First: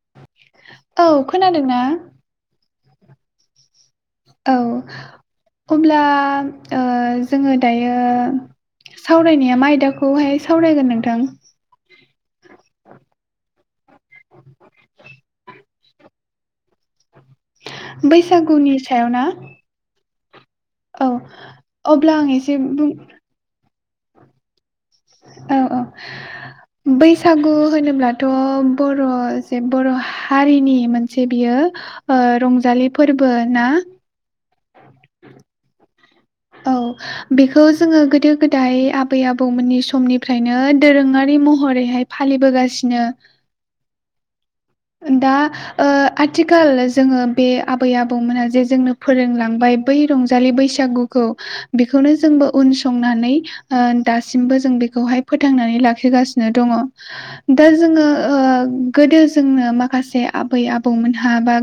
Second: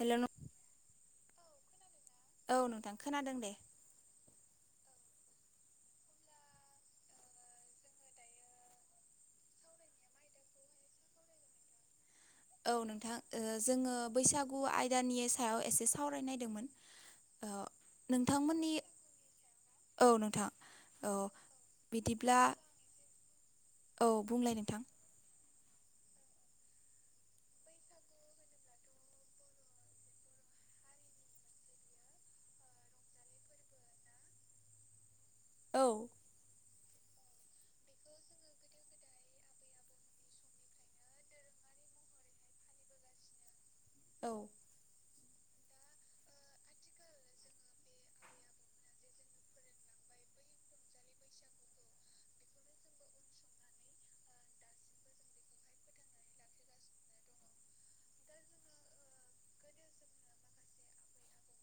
हेल' नों औ खोनादोंना? औ नोंथां खोनादों दे औ अब्ला ओ जोङो दायो। सावरायनाया मा आयदाखौहाय सावरायगोन नोंथां औ नोंथां ओ जोङो बैसागु आयदानि सायाव एसे सावरायनायदोंमोन। ओ नोंथांमोननि बैसागुनि सायाव ना? औ नोंथां औ अब्ला आं बिदिब्ला एसे बुं औ बुंलाय नोंथां औ औ बैसागु होनोब्लाथ' बर' जे बर' हारिनि मोनसे बियो ओ रंजालि फोरबो ना? औ औ बेखौ जोङो गोदो गोदाय आबै आबौमोननि समनिफ्रायनो दोरोंङारि महर महरैहाय फालिबोगासिनो औ दा ओ आथिखाल जोङो बे आबै आबौमोनहा जे जोंनो फोरोंलांबाय बै रंजालि बैसागुखौ बेखौनो जोंबो उन संनानै ओ दासिमबो जों बे फोथांनानै लाखगासिनो दङ दा जोंङो ओ गोदो जोंनो माखासे आबै आबौमोनहा बा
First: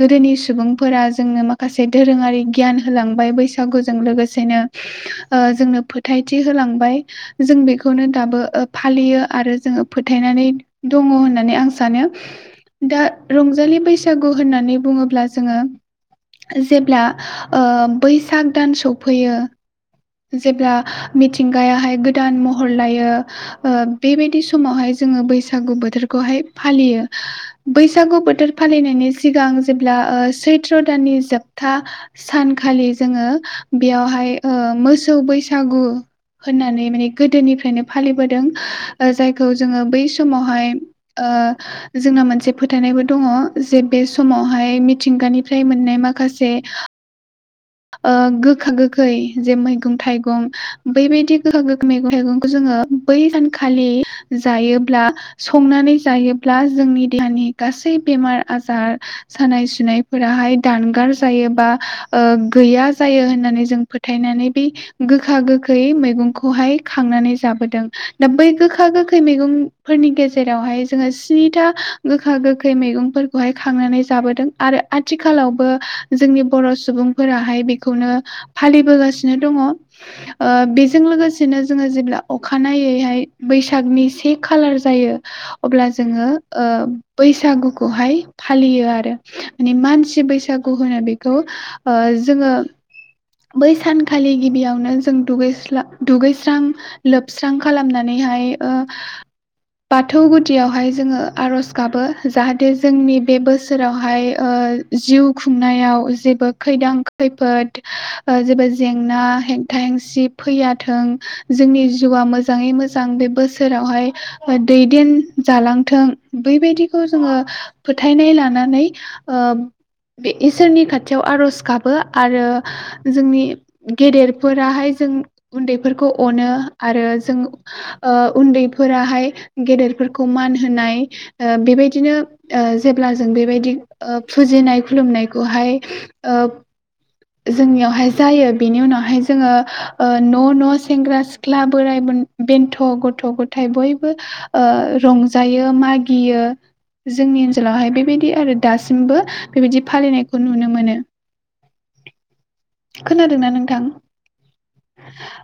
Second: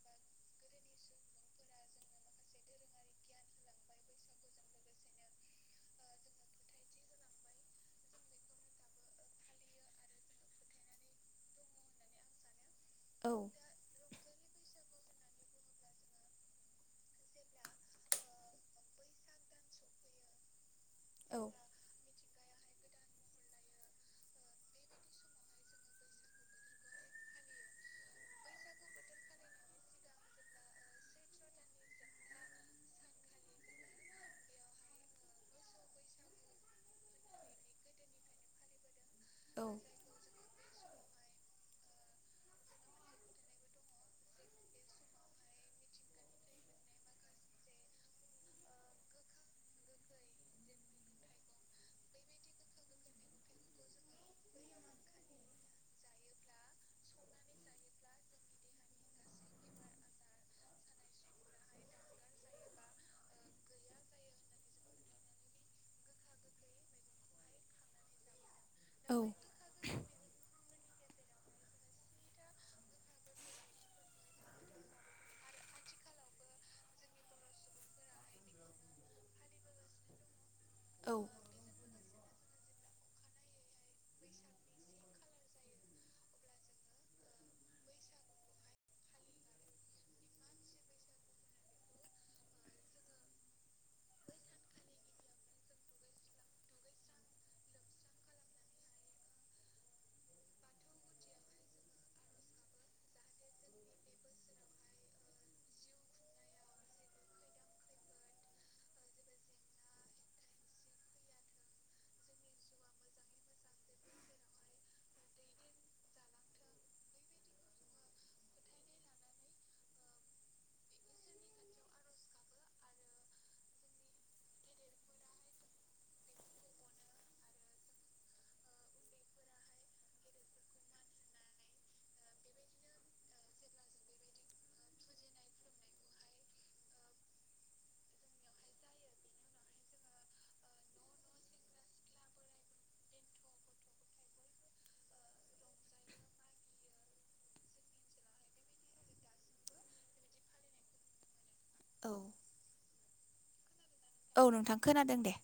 गोदोनि सुबुंफोरा जोंनो माखासे दोरोङारि गियान होलांबाय बैसागुजों लोगोसेनो ओ जोंनो फोथायथि होलांबाय जों बेखौनो दाबो फालियो आरो जोङो फोथायनानै दङ होननानै आं सानो दा औ रंजालि बैसागु होननानै बुङोब्ला जोङो। जेब्ला ओ बैसाग दान सफैयो जेब्ला औ मिथिंगायाहाय गो गोदान महर लायो ओ बेबायदि समावहाय जोङो बैसागु बोथोरखौहाय फालियो। बैसागु बोथोर फालिनायनि सिगां जेब्ला ओ सैथ्र' दाननि जोबथा सानखालि जोङो बेयावहाय ओ मोसौ बैसागु होननानै माने गोदोनिफ्रायनो फालिबोदों जायखौ जोङो बै समावहाय ओ ओ जोंना मोनसे फोथायनायबो दङ जे बे समावहाय मिथिंगानिफ्राय मोननाय माखा से ओ गोखा गोखै जे मैगं-थाइगं बैबायदि गोखा गोखै मैगं थाइगंखौ जों ओ बै सानखालि जायोब्ला संनानै जायोब्ला जोंनि देहानि गा गासै बेमार आजा बा ओ गैया जायो होननानै जों फोथायनानै बे गोखा गोखै मैगंखौहाय खांनानै जा बोदों दा बै गोखा गोखै औ मैगंफोरनि गेजेरावहाय जोङो स्निथा गोखा गोखै मैगंफोरखौहाय खांनानै जाबोदों आरो आथिखालावबो जोंनि बर सुबुंफोराहाय बेखौनो हो फालिबोगासिनो दङ'। ओ बेजों औ लोगोसेनो जोङो जेब्ला अखानायैहाय बैसागनि से खालार जायो अब्ला जोङो ओ बै बैसागुखौहाय फालियो आरो माने मानसि बैसागु होनो बेखौ ओ जोङो बै सानखालि गिबियावनो जों दुगैस्लां, दुगैस्रां लोबस्रां खालामनानै हाय ओ बाथौ गुदियावहाय जोङो आरज गाबो जाहाथे जोंनि बे बोसोरावहाय ओ। ओ जिउ खुंनायाव जेबो खैदां खैफोद। हो ओ जेबो जेंना हेंथा हेंसि फैयाथों हो जोंनि जिउआ मोजाङै मोज- मोजां बे बोसोरावहाय दैदेन जालांथों बैबायदिखौ जोङो। फोथायनाय लानानै ओ बे इसोरनि खाथियाव आरज गाबो आरो। हो जोंनि गेदेरफोराहाय जों उन्दैफोरखौ अनो आरो जों। हो ओ उन्दैफोराहाय गेदेरफोरखौ मान होनाय बेबायदिनो। ओ जेब्ला जों बेबायदि ओ फुजिनाय खुलुमनायखौहाय ओब। जोंनियावहाय जायो बेनि उनावहाय जोङो ओ न न सेंग्रा सिख्ला बोराय ब बेन्थ गथ गथाय बयबो ओ रंजायो मागियो। जोंनि ओनसोलावहाय बेबायदि आरो दासिमबो बेबायदि फालिनायखौ नुनो मोनो। औ खोनादोंना नोंथां औ नोंथां खोनादों दे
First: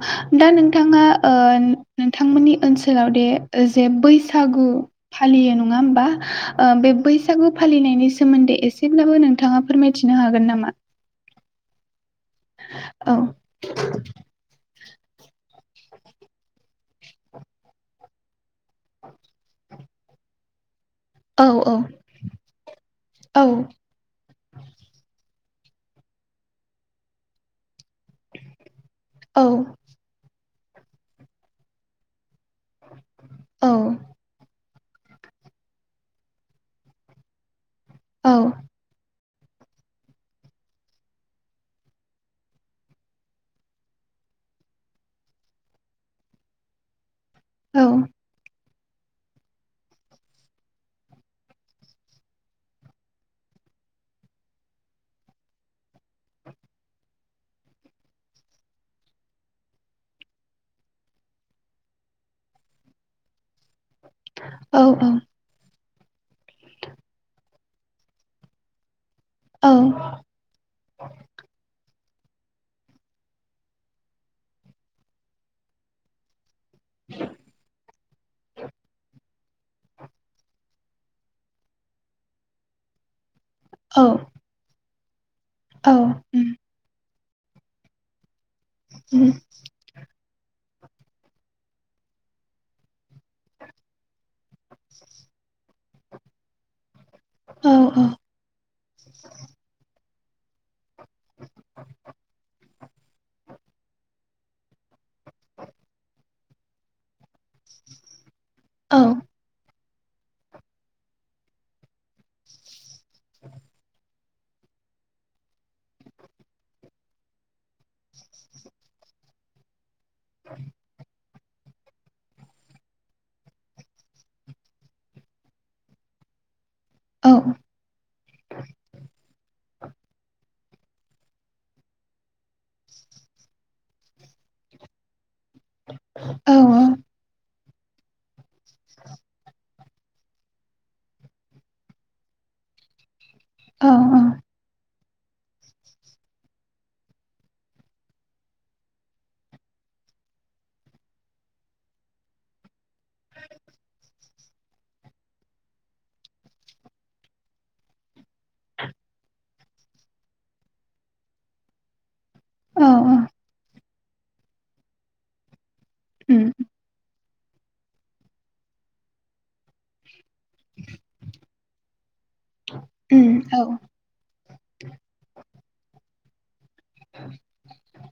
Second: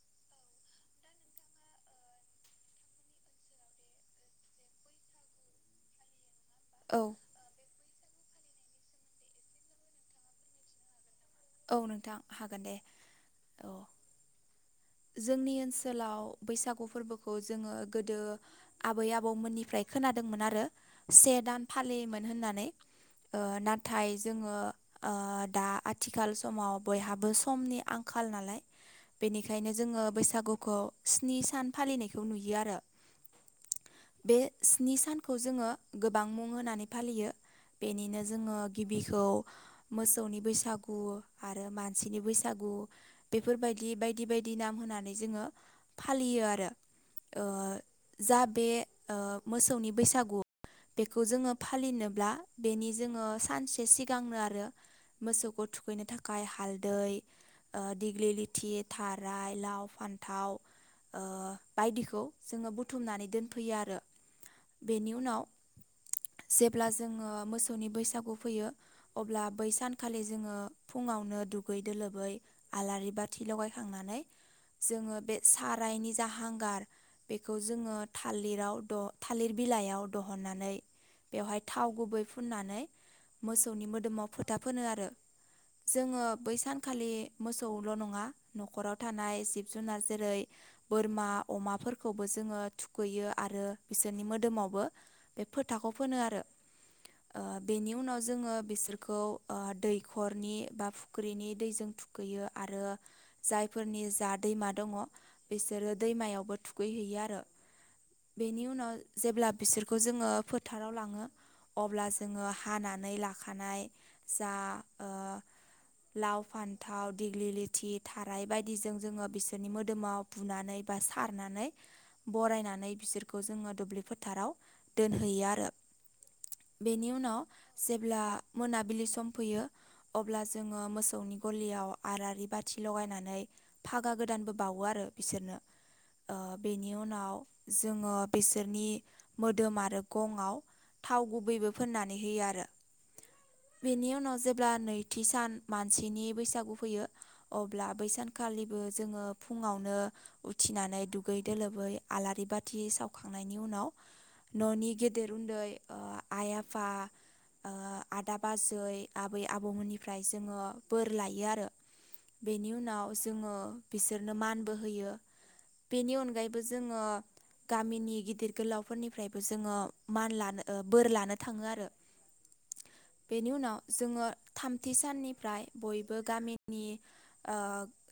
हो दा नोंथाङा ओ नोंथांमोननि ओनसोलाव दे जे बैसागु। फालियो नङा होमबा। ओ बे औ बैसागु फालिनायनि सोमोन्दै एसेब्लाबो नोंथाङा फोरमायथिनो हागोन नामा? औ नोंथां हागोन औ जोंनि ओनसोलाव बैसागु फोरबोखौ जोङो गोदो आबै आबौमोननिफ्राय। खोनादोंमोन आरो से औ दान औ फालियोमोन होननानै ओ औ नाथाय। जोङो ओ-दा आथिखाल समाव बयहाबो समनि आंखाल नालाय। औ ओंखायनो जोङो बैसागुखौ स्नि सान फालिनायखौ नुयो आरो। औ बे स्नि सानखौ जोङो गोबां मुं होनानै फालियो। बेनिनो औ जोङो गिबिखौ। मोसौनि बैसागु आरो मानसिनि बैसागु बेफोरबायदि बाय बायदि बायदि नाम होनानै जोङो फालियो आरोबाव औ जा बे ओ मोसौनि बैसागु। बेखौ जोङो फालिनोब्ला बेनि जोङो सानसे सिगांनो आरो। मोसौखौ थुखैनो थाखाय हालदै दिग्लि लिथि थाराय लाव फान्थाव। ओ बायदिखौ जोङो बुथुमनानै दोनफैयो आरो औ बेनि उनाव। जेब्ला जोङो मोसौनि बैसागु फैयो। अब्ला बै औ सानखालि जोङो फुङावनो दुगै दोलोबै आलारि बाथि लगाय। थांनानै जोङो बे सारायनि जा हांगार। बेखौ जोङो थालिराव द थालिर बिलाइयाव दहननानै बेवहाय थाव गुबै फुननानै। मोसौनि औ मोदोमाव फोथा फोनो आरो औ जोङो उम बै सानखालि। मोसौल नङा नखराव उम थानाय जिब जुनार जेरै। बोरमा अमाफोरखौबो जोङो थुखैयो आरो बिसोरनि मोदोमावबो बे फो थाखौ फोनो आरो ओ औ बेनि औ उनाव जोङो बिसोरखौ ओ दै खरनि बा फुख्रिनि दैजों थुखैयो आरो। जायफोरनि जा दैमा दङ बिसोरो दैमायावबो थुगैहैयो आरो। बेनि उनाव औ जेब्ला बिसोरखौ जोङो फोथाराव लाङो। अब्ला जोङो हानानै लाखानाय जा ओ। लाव फान्थाव दिेग्लि लिथि। थाराइ बायदिजों जोङो बिसोरनि मोदोमाव बुनानै बा सा खारनानै बरायनानै बिसोरखौ जोङो दुब्लि फोथाराव दोनहैयो आरो। [inaudible] बेनि उनाव जेब्ला मोनाबिलि सम फैयो। अब्ला जोङो मोसौनि गलियाव आरारि बा थि लगायनानै फागा गोदानबो बावो आरो बिसोरनो। ओ औ बेनि उनाव जोङो बिसोरनि मोदोम आरो गंआव थाव गुबैबो फोननानै होयो आरो औ बेनि उनाव जेब्ला नैथि सान मानसिनि बैसागु फैयो अब्ला बै सानखालिबो जोङो फुङावनो उथिनानै दुगै दोलोबै आलारि बाथि सावखांनायनि उनाव न'नि गेदेर उन्दै ओ आइ आफा ओ आदा बाजै आबै आबौमोननिफ्राय जोङो बोर लायो आरो बेनि औ उनाव जोङो बिसोरनो मानबो होयो। बेनि उम अनगायैबो जोङो गामिनि गिदिर गोलावफोरनिफ्रायबो जोङो मान लानो ओ बोर लानो थाङो आरो उम बेनि औ उनाव जोङो थामथि साननिफ्राय बयबो गामिनि ओ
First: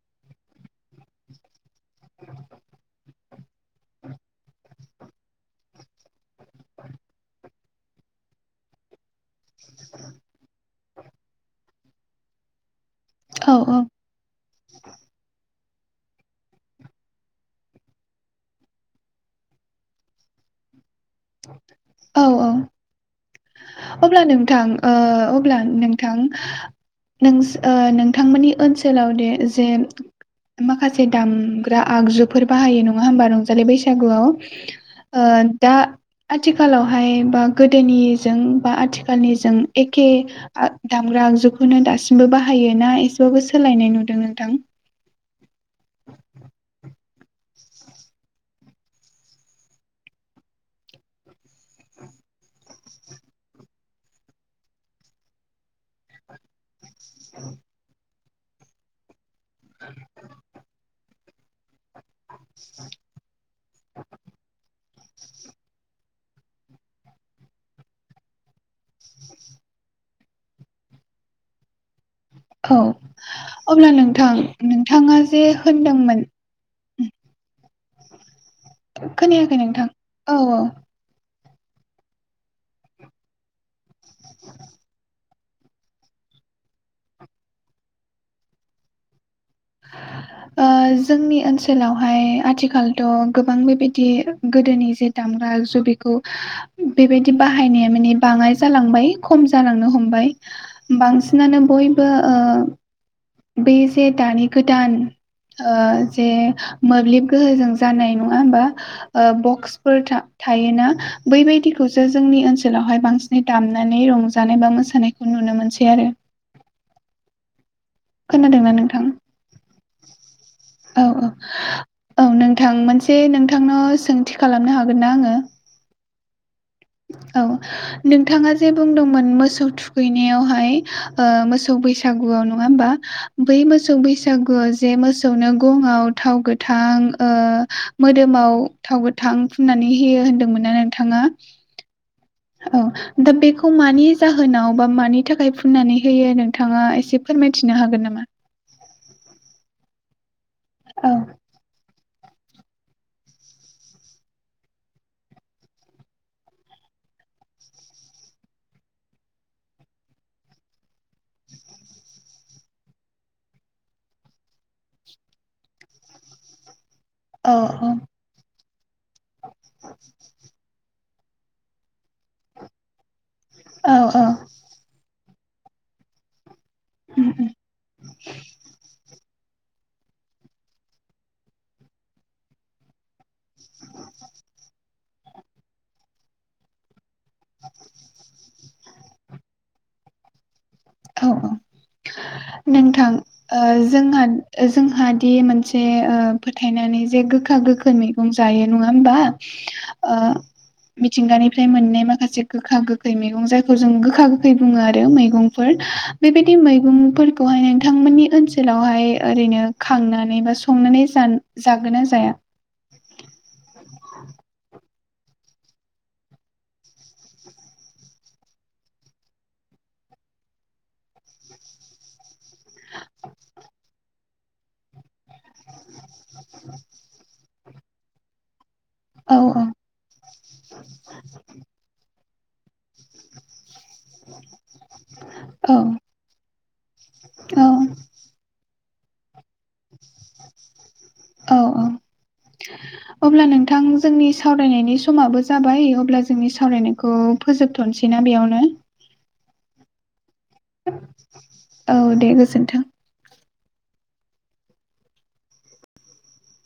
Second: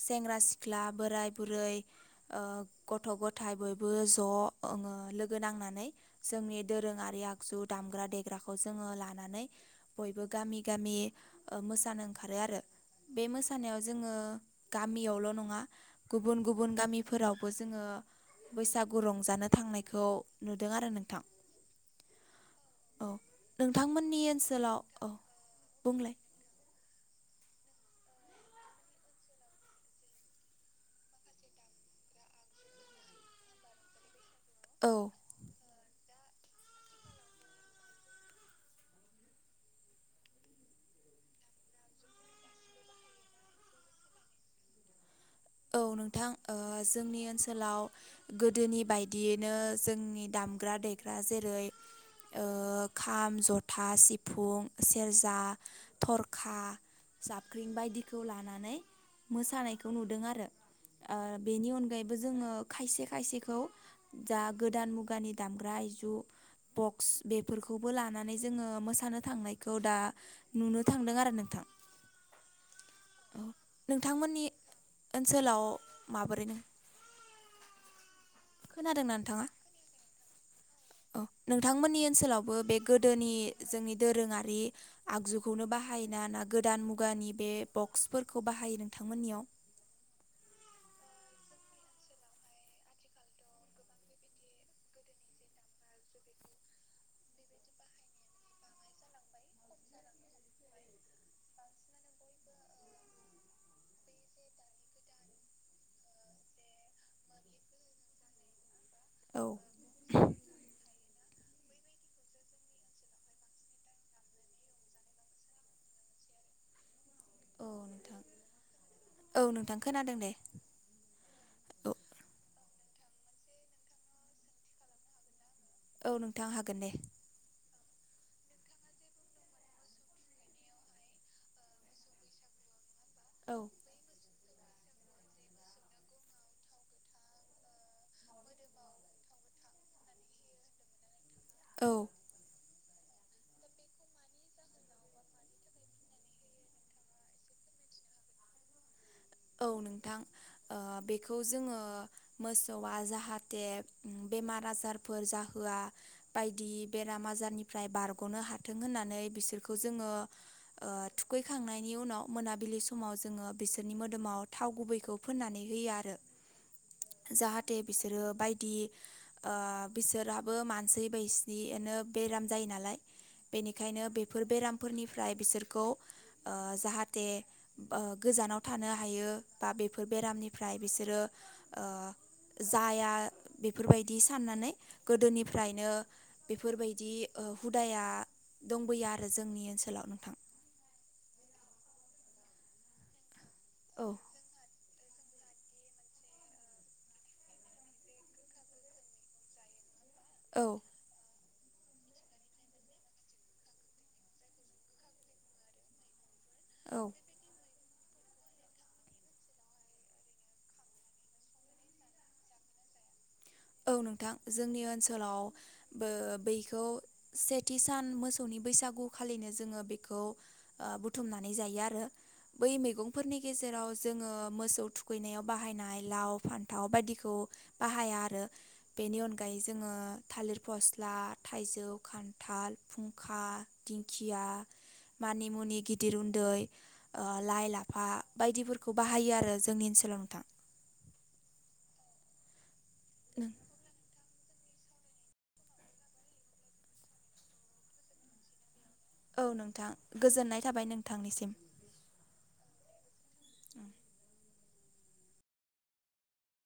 सेेंग्रा सि ख्ला बोराय बुरै ओ गथ' गथाय बयबो ज'ओ लोगो नां नानै जोंनि दोरोङारि आगजु दामग्रा देग्राखौ जोङो ला नानै बयबो गामि गामि मोसानो ओंखारो आरो बे औ मोसानायाव जोङो गामियावल' नङा गुबुन गुबुन गामिफोरावबो जोङो बैसागु रंजानो थांनायखौ नुदों आरो नोंथां। औ औ औ नोंथांमोननि अब्ला नोंथां ओनसोलाव ओ औ अब्ला बुंलाय नोंथां नोंस ओ नोंथांमोननि ओनसोलाव दे जेन माखासे दामग्रा आगजुफोर बाहायो नङा होमबा रंजालि बैसागुआव औ ओ दा आथिखालावहाय बा गोदोनि जों बा आथिखालनि जों एखे आ दामग्रा आगजुखौनो दासिमबो बाहायो ना एसे बाबो सोलायनाय नुदों नोंथां? औ नोंथां ओ जोंनि ओनसोलाव गोदोनि बायदियैनो जोंनि दा मग्रा देग्रा जेरै ओ खाम जथा सिफुं सेरजा थरखा जाबख्रिं बायदिखौ लानानै मोसानायखौ नुदों आरो। ओ बेनि अनगायैबो जोङो खायसे खायसेखौ जा गोदान मुग गानि दामग्रा आयजु बक्स बेफोरखौबो लानानै जोङो मोसानो थांनायखौ दा नुनो थांदों आरो नोंथां। औ औ अब्ला नोंथां नोंथांमोननि नोंथां ओनसोलाव माबोरैनो खोनादोंना नोंथाङा खोनायाखै नोंथां औ औ औ नोंथांमोननि ओनसोलावबो बे गोदोनि जोंनि दोरोङारि आगजुखौनो बाहा यो ना ना गोदान मुगानि बे बक्सफोरखौ बाहायो नोंथांमोननियाव? [inaudible] ओ जोंनि ओनसोलावहाय आथिखालथ' गोबां बेबायदि गोदोनि जे दाम दागजु बिखौ बेबायदि बाहायनाया माने बाङाय जालांबाय खम जालांनो हमबाय। बांसिनानो बयबो ओ बे जे दानि गोदान ओ जे मोब्लिब गोहोजों जानाय नङा होमबा ओ औ बक्सफोर था थायोना बैबायदिखौसो जोंनि ओनसोलावहाय बांसिनै दामनानै रंजानाय बा मोसानायखौ नु नुनो मोनसै आरो। औ नोंथां खोनादोंना नोंथां औ नोंथां खोनादों दे। औ औ। औ नोंथां मोनसे नोंथांनाव सोंथि खालामनो हागोन ना आंङो? औ नोंथां हागोन दे। नोंथांङा जे बुंदोंमोन मोसौ थुखैनायावहाय ओ मोसौ बैसागुआव नङा होमबा? बै मोसौ बैसागुआवसो। जे मोसौनो गंआव थाव गोथां ओ मोदोमाव थाव गोथां फुननानै हियो होनदोंमोन ना नोंथाङा औ। औ दा बेखौ मानि जाहोनाव बा मानि थाखाय फुननानै होयो नोंथाङा एसे फोरमायथिनो हाय हागोन नामा? औ नोंथां औ बेखौ ओ जोङो मोसौआ जाहाथे बेमार आजारफोर जाहोआ बायदि बेराम बेराम आजारनिफ्राय बारग'नो हाथों होननानै बिसोरखौ जोङो ओ थुखैखांनायनि उनाव मोनाबिलि समाव जोङो बिसोरनि मोद मोदोमाव थाव गुबैखौ फोननानै होयो आरो औ जाहाथे बिसोरो बायदि। ओ बिसोरहाबो मानसि बायसिनिनो बेराम जायो नालाय औ बेनिखायनो औ बेफोर बेरामफोरनिफ्राय बिसोरखौ ओ जाहाथे उम उम ओ गोजानाव थानो हा बेयो बा बेफोर बेरामनिफ्राय बिसोरो ओ जाया बेफोरबायदि साननानै गोदोनिफ्रायनो बेफोरबायदि हुदाया दंबोयो आरो जोंनि ओनसोलाव नोंथां। औ औ नोंथां ओ औ जोंहा ओ जोंहा हि मोनसे ओ फोथायनानै जे गोखा गोखै मैगं जायो नङा होमबा ओ औ मिथिंगानि ओमफ्राय मोननाय माखासे गोखा गोखै मैगं जायखौ जों गोखा गोखै बुङो आरो मैगंफोर बेबायदि औ मैगंफोरखौहाय नोंथां बिथांमोननि ओनसोलावहाय ओरैनो खांनानै बा संनानै सान जागोन ना जाया? [inaudible] औ नोंथां जोंनि ओनसोलाव ओ बैखौ सेथि सान मोसौनि बैसागु खालिनो जोङो बेखौ ओ बुथुमनानै जायो आरो। बै मैगंफोरनि गेजेराव जोङो मोसौ थुख गैनायाव बाहायनाय लाव फान्थाव बायदिखौ बाहाया आरो। बेनि औ अनगायै जोङो थालिर फस्ला थाइजौ खान्थाल, फुंखा दिंखिया मानि मुनि औ गिदिर उन्दै ओ औ लाइ लाफा बायदिफोर बाहायो आरो जोंनि ओनसोलाव नोंथां। औ औ अब्ला नोंथां जोंनिस सावरायनायनि समाबो जाबाय अब्ला जोंनि सावरायनायखौ फोजोबथ'नोसै ना बेयावनो? औ नोंथां। गोजोननाय थाबाय नोंथांनिसिम औ दे गोजोनथों।